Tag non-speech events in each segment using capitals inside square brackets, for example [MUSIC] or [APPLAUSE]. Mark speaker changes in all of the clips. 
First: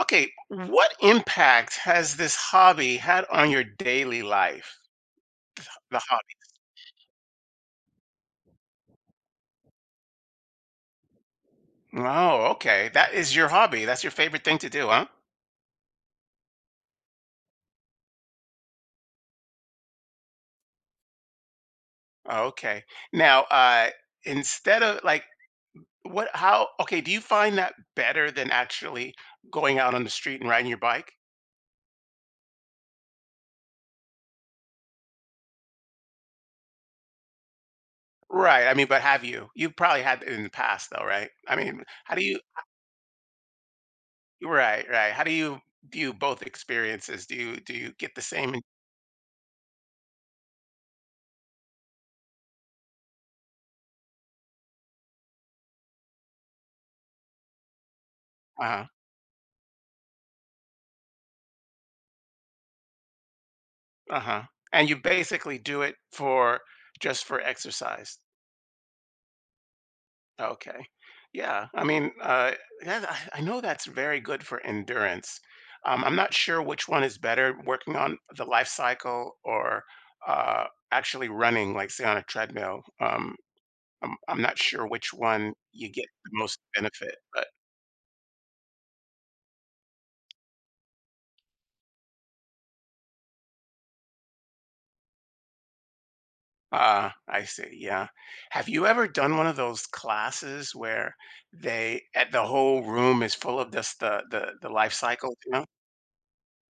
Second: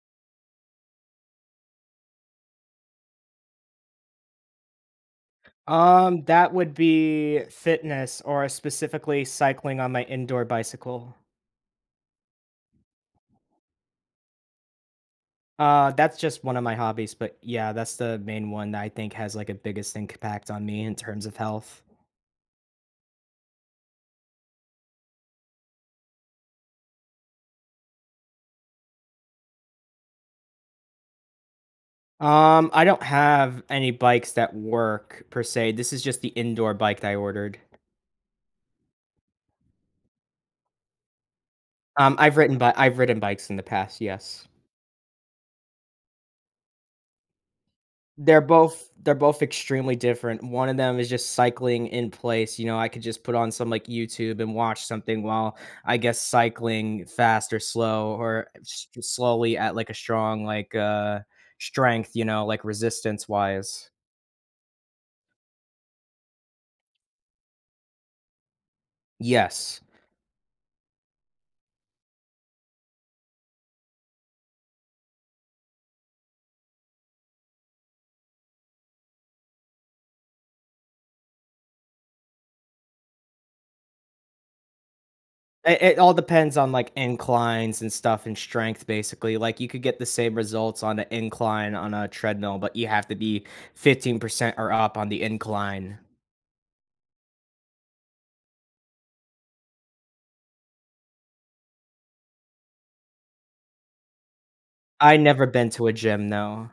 Speaker 1: Okay, what impact has this hobby had on your daily life? The
Speaker 2: Um,
Speaker 1: hobby.
Speaker 2: that would be fitness or specifically cycling on my indoor bicycle.
Speaker 1: Oh, okay. That is your hobby. That's your favorite thing to do, huh?
Speaker 2: That's just one of my hobbies, but yeah, that's the main one that I think has like a biggest impact on me in terms of health.
Speaker 1: Okay. Now, instead of like okay, do you find that better than actually going out on the street and riding your bike?
Speaker 2: I don't have any bikes that work per se. This is just the indoor bike that I ordered.
Speaker 1: Right. I mean, but have you? You probably had it in the past though, right? I mean, how do you,
Speaker 2: I've ridden bikes in the past, yes.
Speaker 1: right, right. How do you view both experiences? Do you get the
Speaker 2: They're
Speaker 1: same?
Speaker 2: both they're both extremely different. One of them is just cycling in place, you know, I could just put on some, like, YouTube and watch something while, I guess, cycling fast or slow or
Speaker 1: uh
Speaker 2: s slowly at, like, a strong, like, strength, you know, like, resistance-wise.
Speaker 1: Uh-huh. And you basically do it for just for exercise.
Speaker 2: Yes.
Speaker 1: Okay. Yeah. I mean, that, I know that's very good for endurance. I'm not sure which one is better, working on the life cycle or uh, actually running, like say on a treadmill. I'm not sure which one
Speaker 2: It
Speaker 1: you
Speaker 2: it
Speaker 1: get
Speaker 2: all
Speaker 1: the
Speaker 2: depends
Speaker 1: most
Speaker 2: on, like,
Speaker 1: benefit, but
Speaker 2: inclines and stuff and strength, basically, like, you could get the same results on an incline on a treadmill, but you have to be 15% or up on the incline.
Speaker 1: Ah, I see. Yeah. Have you ever done one of those classes where they at the whole room is full of just the life
Speaker 2: I
Speaker 1: cycles,
Speaker 2: never
Speaker 1: you know?
Speaker 2: been to a gym, though.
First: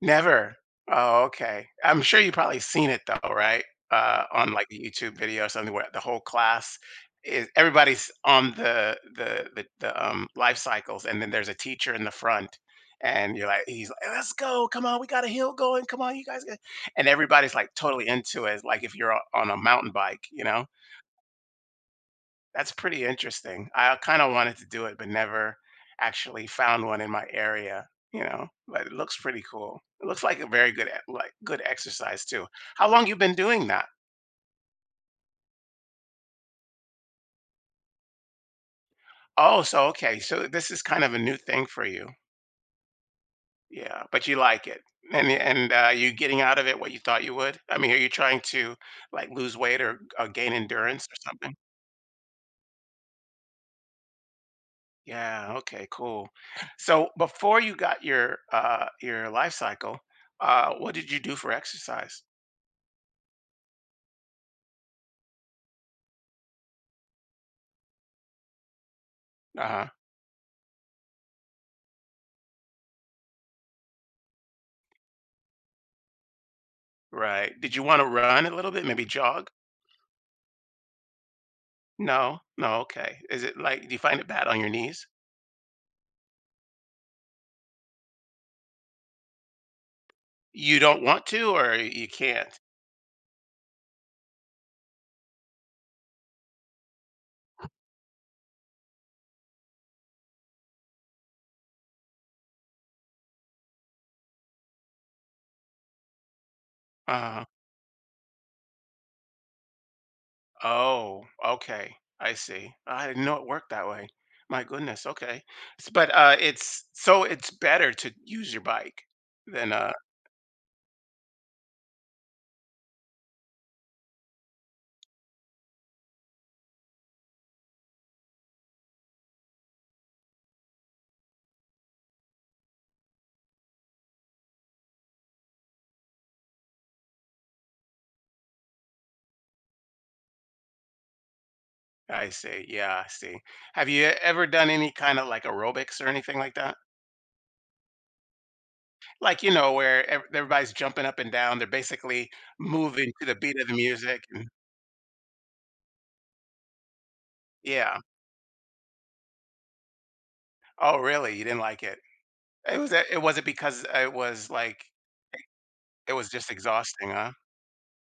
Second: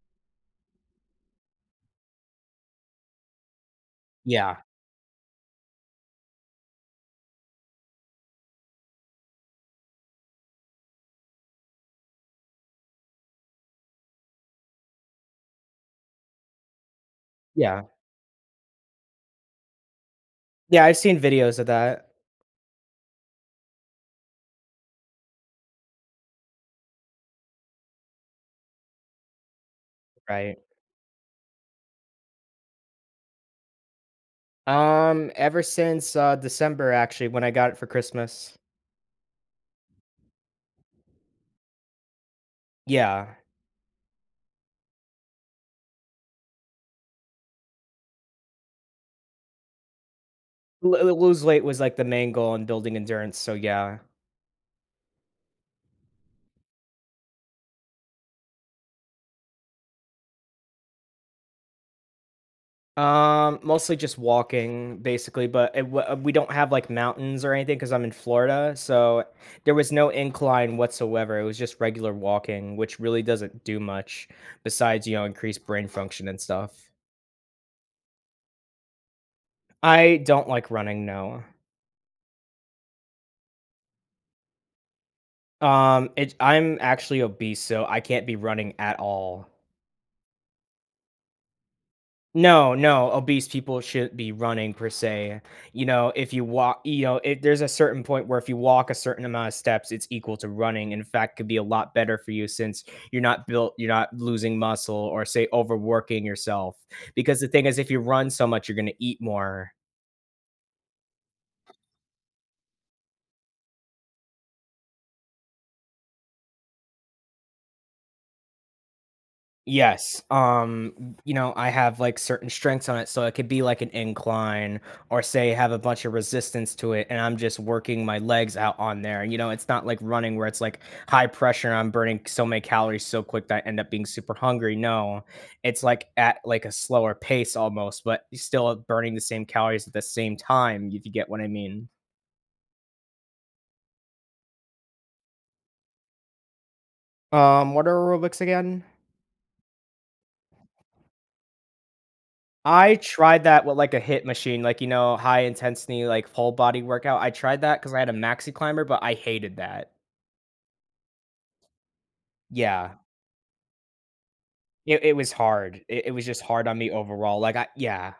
Speaker 1: Never. Oh, okay. I'm sure you probably seen it though, right? On
Speaker 2: Yeah,
Speaker 1: like a YouTube video or something where the whole class is everybody's on the life cycles, and then there's a teacher in the front, and you're like, he's like, let's go, come on, we got a hill going, come on, you guys, and everybody's like
Speaker 2: yeah.
Speaker 1: totally into it, like if you're on a mountain bike.
Speaker 2: Yeah, I've seen videos of that,
Speaker 1: That's pretty interesting. I kinda wanted to do it, but never actually found one in my area, but it looks pretty cool. It looks like a
Speaker 2: right.
Speaker 1: very good exercise too. How long you been doing that?
Speaker 2: Ever since, December, actually, when I got it for Christmas.
Speaker 1: Oh, so okay, so this is kind of a new thing for you.
Speaker 2: Yeah.
Speaker 1: Yeah, but you like it. And you getting out of it what you thought you would? I mean, are you trying to, like, lose weight or gain
Speaker 2: L
Speaker 1: endurance or
Speaker 2: l lose
Speaker 1: something?
Speaker 2: weight was, like, the main goal in building endurance, so yeah.
Speaker 1: Yeah, okay, cool. So before you got your Life Cycle, what did you do for exercise?
Speaker 2: Mostly just walking, basically, but it w we don't have, like, mountains or anything because 'cause I'm in Florida, so there
Speaker 1: Uh-huh.
Speaker 2: was no incline whatsoever. It was just regular walking, which really doesn't do much besides, you know, increase brain function and stuff.
Speaker 1: Right. Did you wanna run a little bit, maybe jog?
Speaker 2: I don't like running, no.
Speaker 1: No? No, okay. Is it like do you find it bad on your knees?
Speaker 2: It I'm actually obese, so I can't be running at all.
Speaker 1: You don't want to or you can't?
Speaker 2: No, no, obese people shouldn't be running per se. You know, if you walk, you know, if there's a certain point where if you walk a certain amount of steps, it's equal to running. In fact, could be a lot better for you since you're not built, you're not losing muscle or say overworking yourself. Because
Speaker 1: uh
Speaker 2: the thing is, if you run so much, you're going to eat more.
Speaker 1: Oh, okay. I see. I didn't know it worked that way. My goodness, okay. S but, it's so it's better to use your bike than.
Speaker 2: Yes, you know, I have, like, certain strengths on it, so it could be like an incline or say have a bunch of resistance to it, and I'm just working my legs out on there, you know, it's not like running where it's, like, high pressure, and I'm burning so many calories so quick that I end up being super hungry. No, it's, like, at, like, a slower pace almost, but you're still burning the same calories at the same time, if you get what I mean.
Speaker 1: I see, yeah, I see. Have you ever done any kinda like aerobics or anything like that?
Speaker 2: What are aerobics again?
Speaker 1: Like, where ev everybody's jumping up and down, they're basically
Speaker 2: I
Speaker 1: moving to the
Speaker 2: tried
Speaker 1: beat
Speaker 2: that
Speaker 1: of the
Speaker 2: with, like, a
Speaker 1: music.
Speaker 2: hit machine, like, you know, high intensity, like, full body workout. I tried that because
Speaker 1: Yeah.
Speaker 2: I had a maxi climber, but I hated that.
Speaker 1: Oh, really? You didn't like it? It was
Speaker 2: Yeah.
Speaker 1: uh, it was not because it was like
Speaker 2: It was hard. It
Speaker 1: it
Speaker 2: was
Speaker 1: was
Speaker 2: just
Speaker 1: just
Speaker 2: hard on me
Speaker 1: exhausting, huh?
Speaker 2: overall, like, I yeah.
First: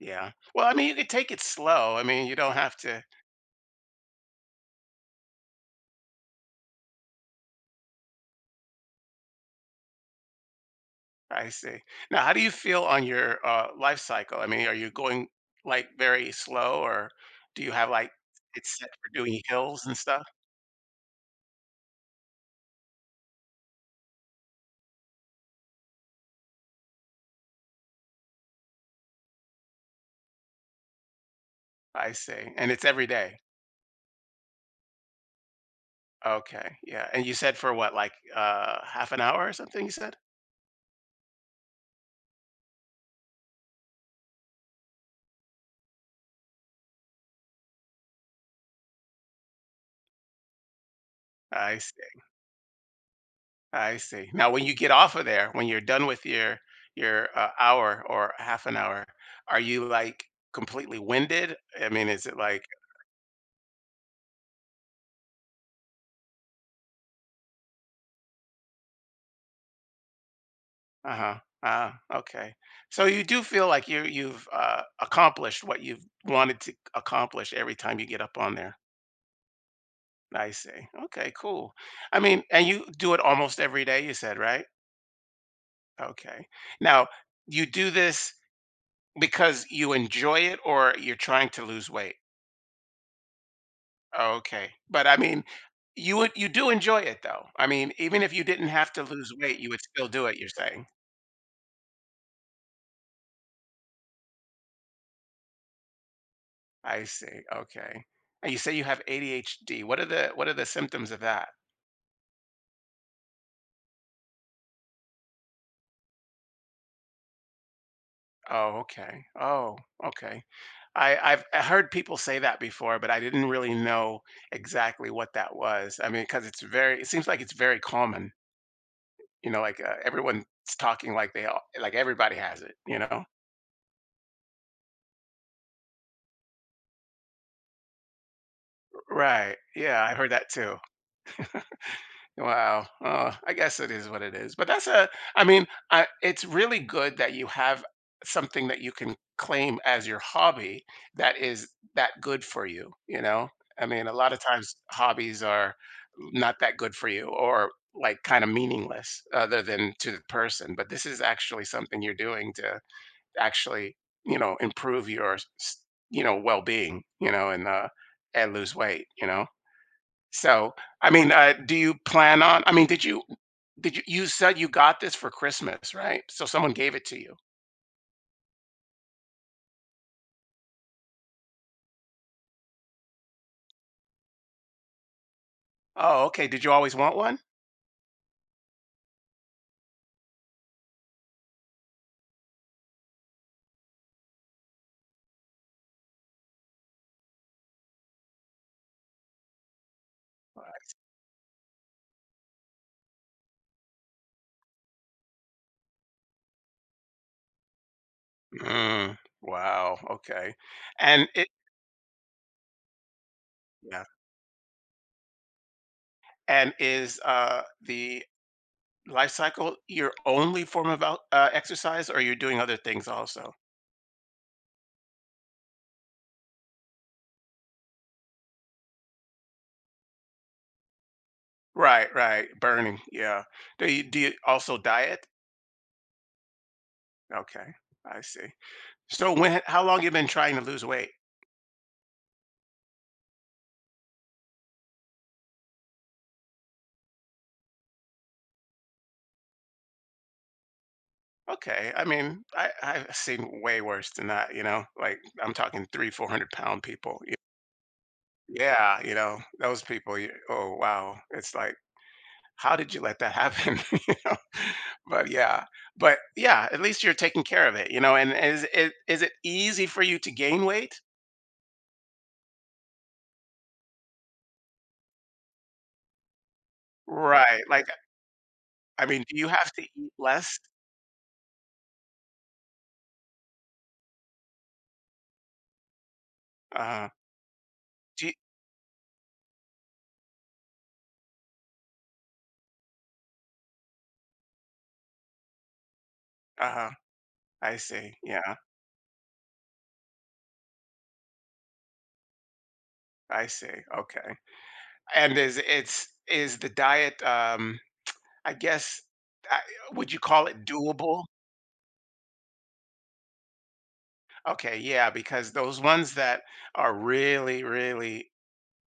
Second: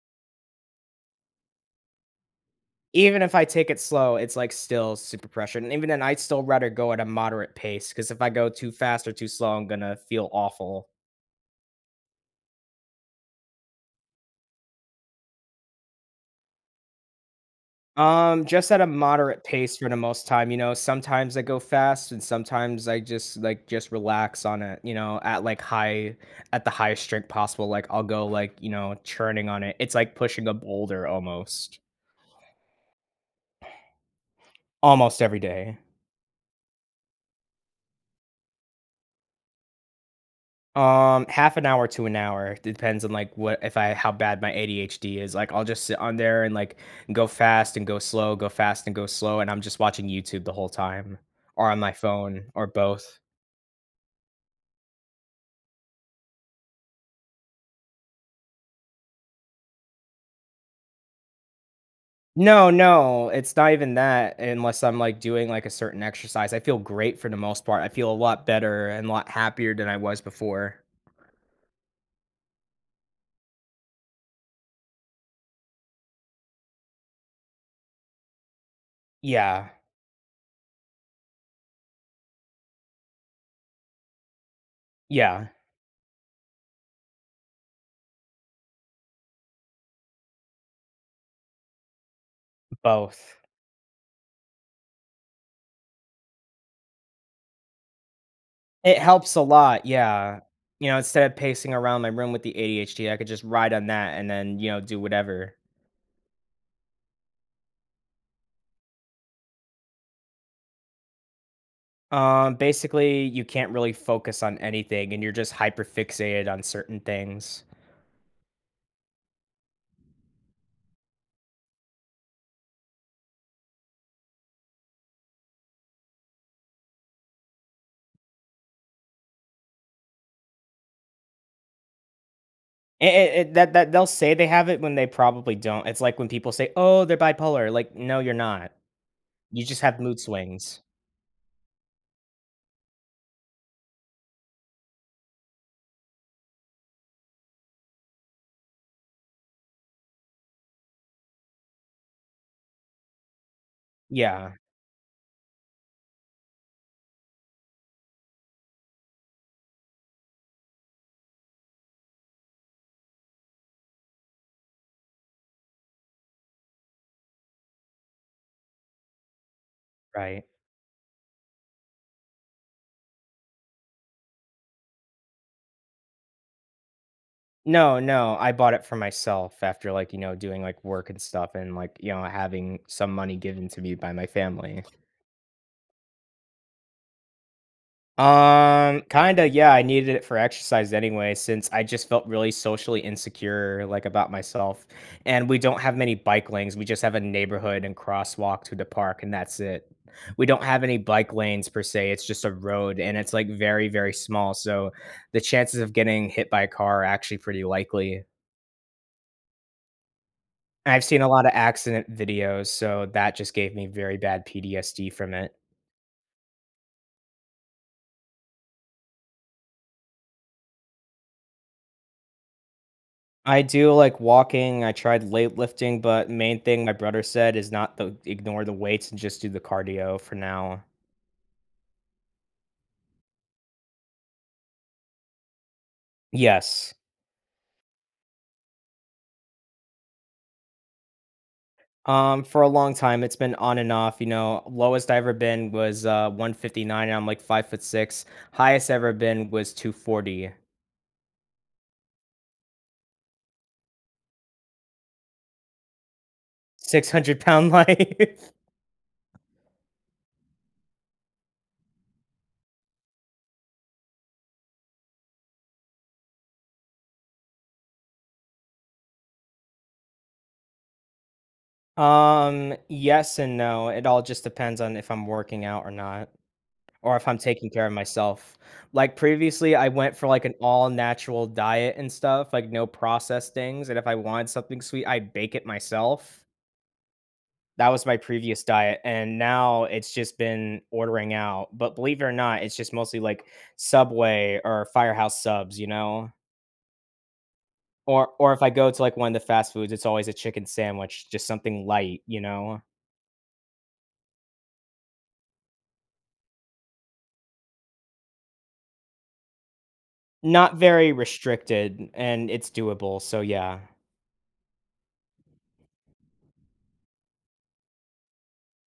Speaker 1: Yeah. Well, I mean, you could take it slow. I mean, you don't have to.
Speaker 2: Even if I take it slow, it's, like, still super pressured, and even then, I'd still rather go at a moderate pace because if I go too fast or too slow, I'm gonna feel awful.
Speaker 1: I see. Now, how do you feel on your life cycle? I mean, are you going like very slow, or do you have like
Speaker 2: Just
Speaker 1: it's
Speaker 2: at a
Speaker 1: set for doing
Speaker 2: moderate pace
Speaker 1: hills
Speaker 2: for
Speaker 1: and
Speaker 2: the
Speaker 1: stuff?
Speaker 2: most time, you know, sometimes I go fast and sometimes I just like just relax on it, you know, at the highest strength possible. Like I'll go like, you know, churning on it. It's like pushing a boulder almost.
Speaker 1: I see. And it's every day.
Speaker 2: Almost every day.
Speaker 1: Okay. Yeah. And you said for what, like half an hour or something? You said.
Speaker 2: Half an hour to an hour. Depends on like what if I how bad my ADHD is. Like I'll just sit on there and like go fast and go slow, go fast and go slow, and I'm just watching YouTube the whole time or
Speaker 1: I
Speaker 2: on my
Speaker 1: see.
Speaker 2: phone or both.
Speaker 1: I see. Now, when you get off of there, when you're done with your hour or half an hour, are you like completely winded? I mean, is it like,
Speaker 2: No, no, it's not even that unless I'm, like, doing, like, a certain exercise. I feel great for the most part. I feel a lot better and a lot happier than I was before.
Speaker 1: uh huh, ah, okay. So you do feel like you've accomplished what you've wanted to accomplish every time you get up on there.
Speaker 2: Yeah,
Speaker 1: I see. Okay, cool. I mean, and you do it almost every day. You said right.
Speaker 2: yeah,
Speaker 1: Okay. Now you do this because you enjoy it, or you're trying to lose weight.
Speaker 2: both.
Speaker 1: Oh, okay. But I mean, you do enjoy it though. I mean, even if you didn't have
Speaker 2: It
Speaker 1: to lose
Speaker 2: helps a
Speaker 1: weight, you would
Speaker 2: lot,
Speaker 1: still do it,
Speaker 2: yeah.
Speaker 1: you're saying.
Speaker 2: You know, instead of pacing around my room with the ADHD, I could just ride on that and then, you know, do whatever.
Speaker 1: I see. Okay. And you say you have ADHD. What are the symptoms of that?
Speaker 2: Basically, you can't really focus on anything and you're just hyper fixated on certain things.
Speaker 1: Oh, okay. Oh, okay. I heard people say that before, but I didn't really know exactly what that was. I mean, because it's very it seems like it's very common. You know, like everyone's talking like they all like everybody has it, you
Speaker 2: It
Speaker 1: know?
Speaker 2: it it that they'll say they have it when they probably don't. It's like when people say, "Oh, they're bipolar." Like, no, you're not.
Speaker 1: Right.
Speaker 2: You just have
Speaker 1: Yeah, I
Speaker 2: mood
Speaker 1: heard that too.
Speaker 2: swings.
Speaker 1: Wow. Oh, I guess it is what it is. But I mean, it's really good that you have something that you can claim as your hobby that is that good for you. You know, I mean, a lot of
Speaker 2: Yeah,
Speaker 1: times hobbies are not that good for you or like kind of meaningless other than to the person. But this is actually something you're doing to actually, you know, improve your well being, you know, and lose weight, you know?
Speaker 2: right.
Speaker 1: So, I mean, do you plan on I mean, did you you said you got this for Christmas, right? So someone gave it to you.
Speaker 2: No, no, I bought it for myself after, like, you know, doing, like, work and stuff and, like, you know, having some money given to me by my family.
Speaker 1: Oh, okay. Did you always want one?
Speaker 2: Kinda, yeah, I needed it for exercise anyway since I just felt really socially insecure, like, about myself, and we don't have many bike lanes. We just have a neighborhood and crosswalk to the park, and that's it. We don't have any bike lanes per se, it's just a road, and it's, like, very, very small, so the chances of getting hit by a car are actually pretty likely.
Speaker 1: Mm, wow. Okay.
Speaker 2: I've seen
Speaker 1: And
Speaker 2: a lot
Speaker 1: it
Speaker 2: of accident videos, so that just gave me
Speaker 1: yeah.
Speaker 2: very bad PTSD from it.
Speaker 1: And is the life cycle your only form of exercise, or you're doing other things also?
Speaker 2: I do like walking. I tried weightlifting, but main thing my brother said is not to ignore the weights and just do the cardio for now.
Speaker 1: Right, right. Burning. Yeah. Do you also diet?
Speaker 2: Yes.
Speaker 1: Okay, I see. So when how long you been trying to lose weight?
Speaker 2: For a long time, it's been on and off. You know, lowest I ever been was 159, and I'm like 5'6". Highest I ever been was 240.
Speaker 1: Okay. I mean, I've seen way worse than that, you know, like I'm talking three, 400-pound people.
Speaker 2: 600 pound life.
Speaker 1: Yeah. You know, those people, you, oh, wow. It's like, how did you let that happen? [LAUGHS] you know? But yeah, but yeah, at least you're taking care of it, you know, and is it easy for you to gain weight?
Speaker 2: [LAUGHS] Yes and no. It all just depends on if I'm working out or not. Or if I'm
Speaker 1: Right.
Speaker 2: taking
Speaker 1: Like,
Speaker 2: care of myself.
Speaker 1: I
Speaker 2: Like,
Speaker 1: mean, do you have
Speaker 2: previously,
Speaker 1: to
Speaker 2: I
Speaker 1: eat
Speaker 2: went for, like, an
Speaker 1: less?
Speaker 2: all-natural diet and stuff, like, no processed things, and if I wanted something sweet, I bake it myself.
Speaker 1: Uh,
Speaker 2: That was my
Speaker 1: do you,
Speaker 2: previous diet, and now it's just been ordering out, but believe it or not, it's just mostly, like, Subway or Firehouse Subs, you know?
Speaker 1: uh, I see.
Speaker 2: Or
Speaker 1: Yeah,
Speaker 2: if I go to, like, one of the fast foods, it's always a chicken sandwich, just something light, you know?
Speaker 1: I see. Okay. And is is the diet, I guess, I would you call it
Speaker 2: Not very
Speaker 1: doable?
Speaker 2: restricted, and it's doable, so yeah.
Speaker 1: Okay, yeah, because those ones that are really, really,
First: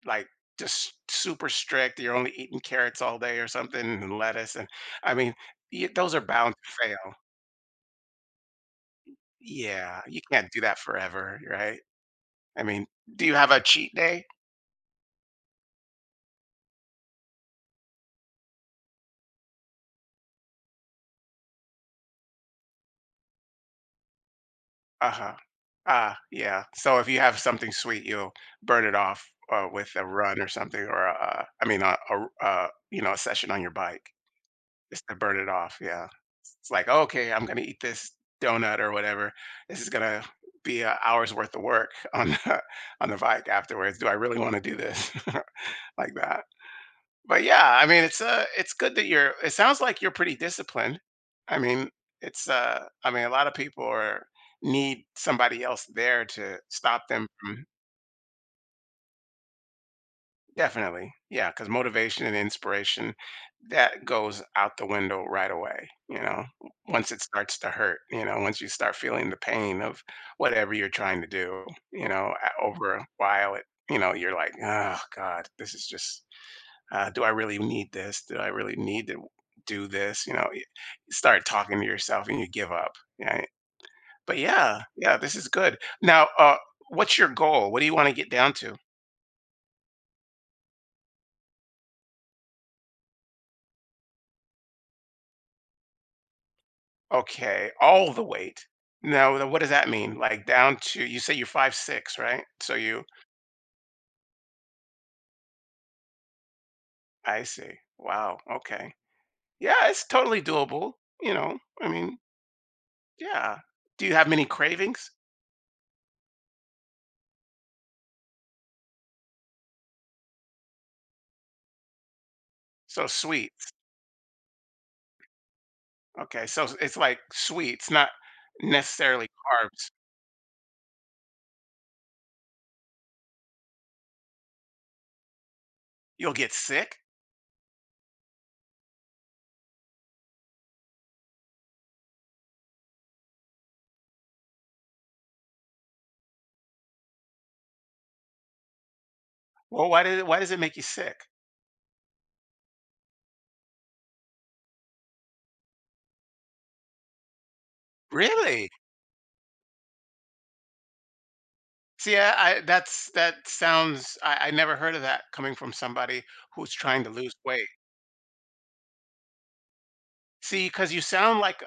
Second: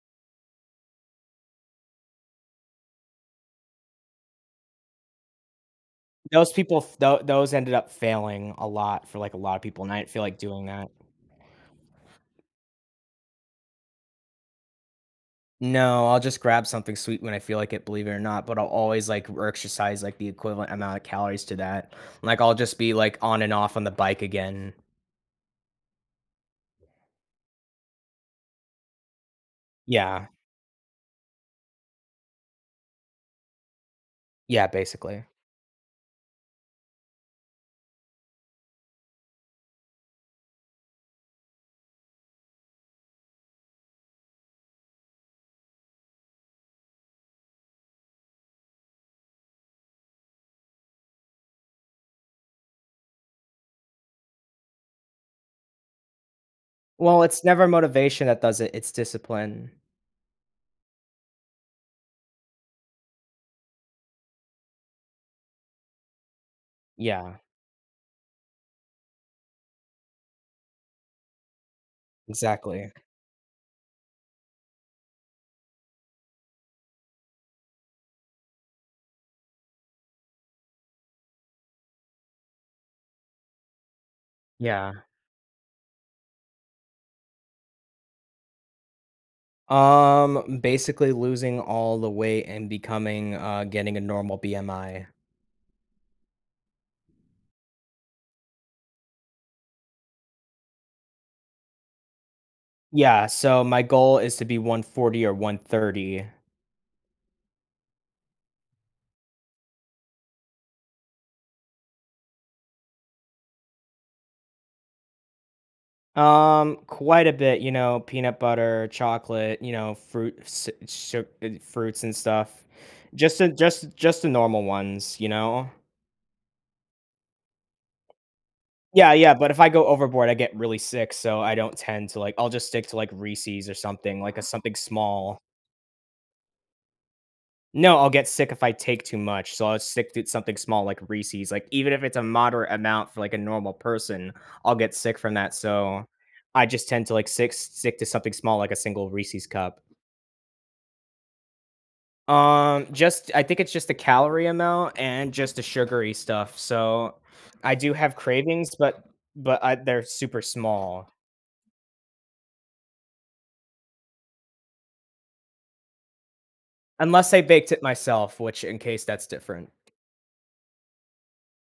Speaker 1: like, just super strict, you're only eating carrots all day or something and lettuce, and I mean, y those are
Speaker 2: Those
Speaker 1: bound to
Speaker 2: people
Speaker 1: fail.
Speaker 2: f Those ended up failing a lot for, like, a lot of people, and I
Speaker 1: Yeah,
Speaker 2: didn't
Speaker 1: you
Speaker 2: feel like
Speaker 1: can't do
Speaker 2: doing
Speaker 1: that
Speaker 2: that.
Speaker 1: forever, right? I mean, do you have a cheat day?
Speaker 2: No, I'll just grab something sweet when I feel like it, believe it or not, but I'll always, like, exercise, like, the equivalent amount of calories to that. Like, I'll just be, like, on and off on the bike again.
Speaker 1: Uh-huh. Ah, yeah, so if you have something sweet, you'll burn it off, with a
Speaker 2: Yeah.
Speaker 1: run or something or a I mean, a session on your bike.
Speaker 2: Yeah,
Speaker 1: Just to
Speaker 2: basically.
Speaker 1: burn it off, yeah. It's like, "Okay, I'm gonna eat this donut or whatever. This is gonna be an hour's worth of work on the [LAUGHS] on the bike afterwards. Do I really wanna do this?" [LAUGHS] Like that. But yeah, I mean, it's good that you're it sounds like you're pretty disciplined. I mean, I mean, a lot of people are need somebody else there to stop
Speaker 2: Well,
Speaker 1: them
Speaker 2: it's
Speaker 1: from
Speaker 2: never motivation that does it, it's discipline.
Speaker 1: Definitely. Yeah, because motivation and inspiration, that goes out the window right away, once it
Speaker 2: Yeah,
Speaker 1: starts to hurt, once you start feeling the pain of whatever you're trying to do,
Speaker 2: exactly.
Speaker 1: over a while, you're like, oh God, this is just, do I really need this? Do I really need to do this? You know, you start talking to yourself and you give up. Right? But yeah,
Speaker 2: Yeah.
Speaker 1: yeah, this is good. Now, what's your goal? What do you want to get down to?
Speaker 2: Basically losing all the weight and becoming, getting a normal BMI.
Speaker 1: Okay, all the weight. Now what does that mean? Like down to you say you're 5'6", right? So you
Speaker 2: Yeah, so my goal is to be 140 or 130.
Speaker 1: I see. Wow, okay. Yeah, it's totally doable, you know. I mean, yeah. Do you have many cravings?
Speaker 2: Quite a bit, you know, peanut butter, chocolate, you know, fruit, fruits and stuff.
Speaker 1: So
Speaker 2: Just the,
Speaker 1: sweets.
Speaker 2: just just the normal ones, you know.
Speaker 1: Okay, so it's like sweets, not
Speaker 2: Yeah,
Speaker 1: necessarily
Speaker 2: yeah, but if I go
Speaker 1: carbs.
Speaker 2: overboard, I get really sick, so I don't tend to like. I'll just stick to like Reese's or something, like a something small.
Speaker 1: You'll get sick?
Speaker 2: No, I'll get sick if I take too much, so I'll stick to something small like Reese's, like, even if it's a moderate amount for, like, a normal person, I'll get sick from that, so I just tend to, like, stick to something small like a single Reese's cup.
Speaker 1: Well, why does it make you sick?
Speaker 2: Just I think it's just the calorie amount and just the sugary stuff, so I do have
Speaker 1: Really?
Speaker 2: cravings, but I they're super small.
Speaker 1: See, I that's that sounds I never heard of that coming from somebody who's trying to lose
Speaker 2: Unless I
Speaker 1: weight.
Speaker 2: baked it myself, which in case that's different.
Speaker 1: See, because you sound like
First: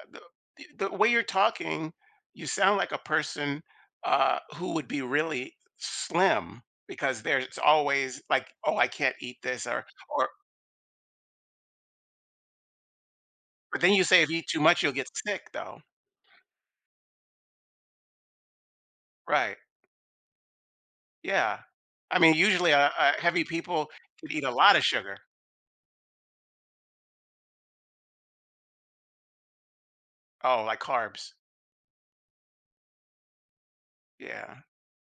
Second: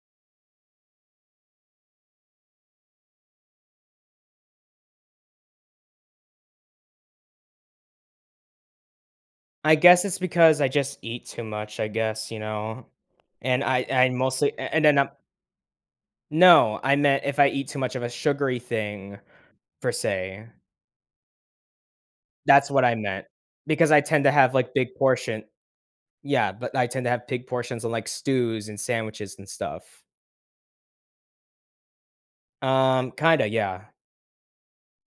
Speaker 1: the way you're talking, you sound like a person, who would be really slim because there's always like, "Oh, I can't eat this,"
Speaker 2: I
Speaker 1: or
Speaker 2: guess it's
Speaker 1: or
Speaker 2: because I just eat too much, I guess, you know? And
Speaker 1: but
Speaker 2: I
Speaker 1: then you
Speaker 2: I
Speaker 1: say if you eat
Speaker 2: mostly
Speaker 1: too
Speaker 2: a
Speaker 1: much,
Speaker 2: and
Speaker 1: you'll
Speaker 2: then
Speaker 1: get
Speaker 2: I'm.
Speaker 1: sick though.
Speaker 2: No, I meant if I eat too much of a sugary thing,
Speaker 1: Right.
Speaker 2: per se.
Speaker 1: Yeah. I mean,
Speaker 2: That's
Speaker 1: usually,
Speaker 2: what I meant,
Speaker 1: heavy people
Speaker 2: because I tend
Speaker 1: could
Speaker 2: to
Speaker 1: eat a
Speaker 2: have, like,
Speaker 1: lot of
Speaker 2: big
Speaker 1: sugar.
Speaker 2: portion. Yeah, but I tend to have big portions on like, stews and sandwiches and stuff.
Speaker 1: Oh, like carbs.
Speaker 2: Kinda, yeah.
Speaker 1: Yeah.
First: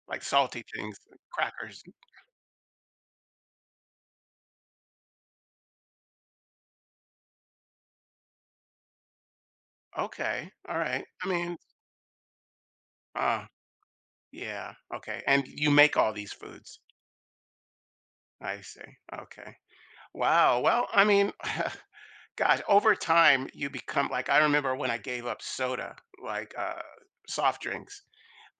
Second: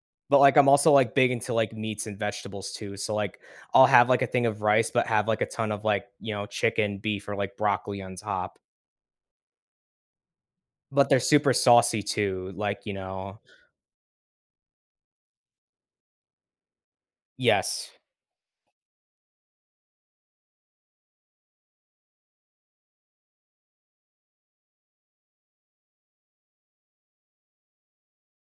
Speaker 1: Like
Speaker 2: But, like,
Speaker 1: salty
Speaker 2: I'm also,
Speaker 1: things,
Speaker 2: like, big into, like,
Speaker 1: crackers.
Speaker 2: meats and vegetables too, so, like, I'll have, like, a thing of rice, but have, like, a ton of, like, you know, chicken, beef, or, like, broccoli on top.
Speaker 1: Okay. All right.
Speaker 2: But they're
Speaker 1: I
Speaker 2: super
Speaker 1: mean,
Speaker 2: saucy too, like, you know.
Speaker 1: uh, yeah. Okay. And you make all these foods.
Speaker 2: Yes.
Speaker 1: I see. Okay. Wow. Well, I mean, [LAUGHS] God, over time you become like I remember when I gave up soda, like soft drinks.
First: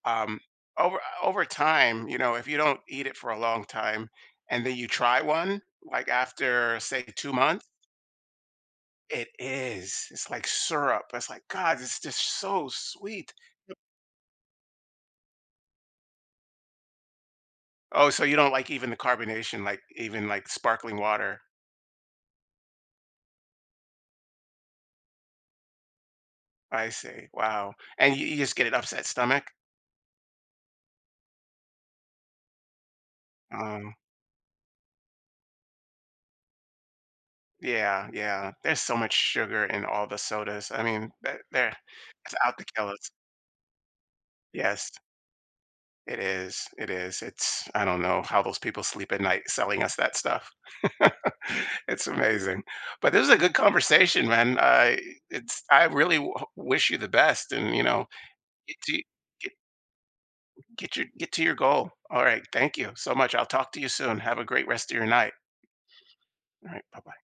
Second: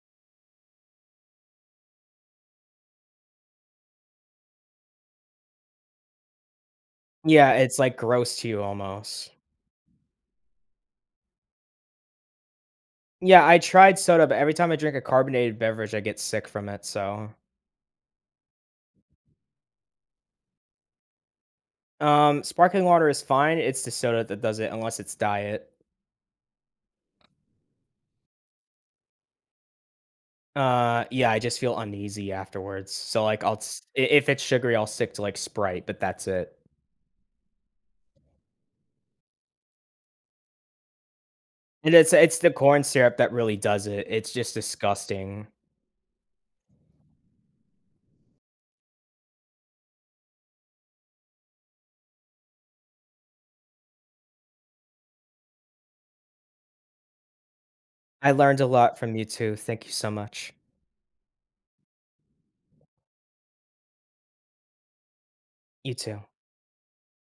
Speaker 1: Um, over time, if you don't eat it for a long time, and then you try one, like after say two
Speaker 2: Yeah,
Speaker 1: months,
Speaker 2: it's, like, gross to you
Speaker 1: it
Speaker 2: almost.
Speaker 1: is. It's like syrup. It's like God, it's just so sweet.
Speaker 2: Yeah, I tried soda, but every time I drink a carbonated beverage, I get sick from it, so.
Speaker 1: Oh, so you don't like even the carbonation, like even like sparkling water.
Speaker 2: Sparkling water is fine, it's the soda that does it unless it's diet.
Speaker 1: I see. Wow. And you just get an upset stomach.
Speaker 2: Yeah, I just feel uneasy afterwards, so, like, I'll s
Speaker 1: Um,
Speaker 2: I if it's sugary, I'll stick to, like, Sprite, but that's it.
Speaker 1: Yeah, yeah. There's so much sugar in all the sodas. I mean, that there
Speaker 2: And it's
Speaker 1: it's
Speaker 2: it's the
Speaker 1: out to
Speaker 2: corn
Speaker 1: kill us.
Speaker 2: syrup that really does it, it's just
Speaker 1: Yes,
Speaker 2: disgusting.
Speaker 1: it is. It is. It's I don't know how those people sleep at night selling us that stuff. [LAUGHS] It's amazing. But this is a good conversation, man. I it's I really w wish you the best and, you know,
Speaker 2: I learned a
Speaker 1: get
Speaker 2: lot
Speaker 1: to
Speaker 2: from you
Speaker 1: get
Speaker 2: too, thank you so much.
Speaker 1: your goal. All right. Thank you so much. I'll talk to you soon. Have a great rest of your night.
Speaker 2: You too.
Speaker 1: All right. Bye-bye.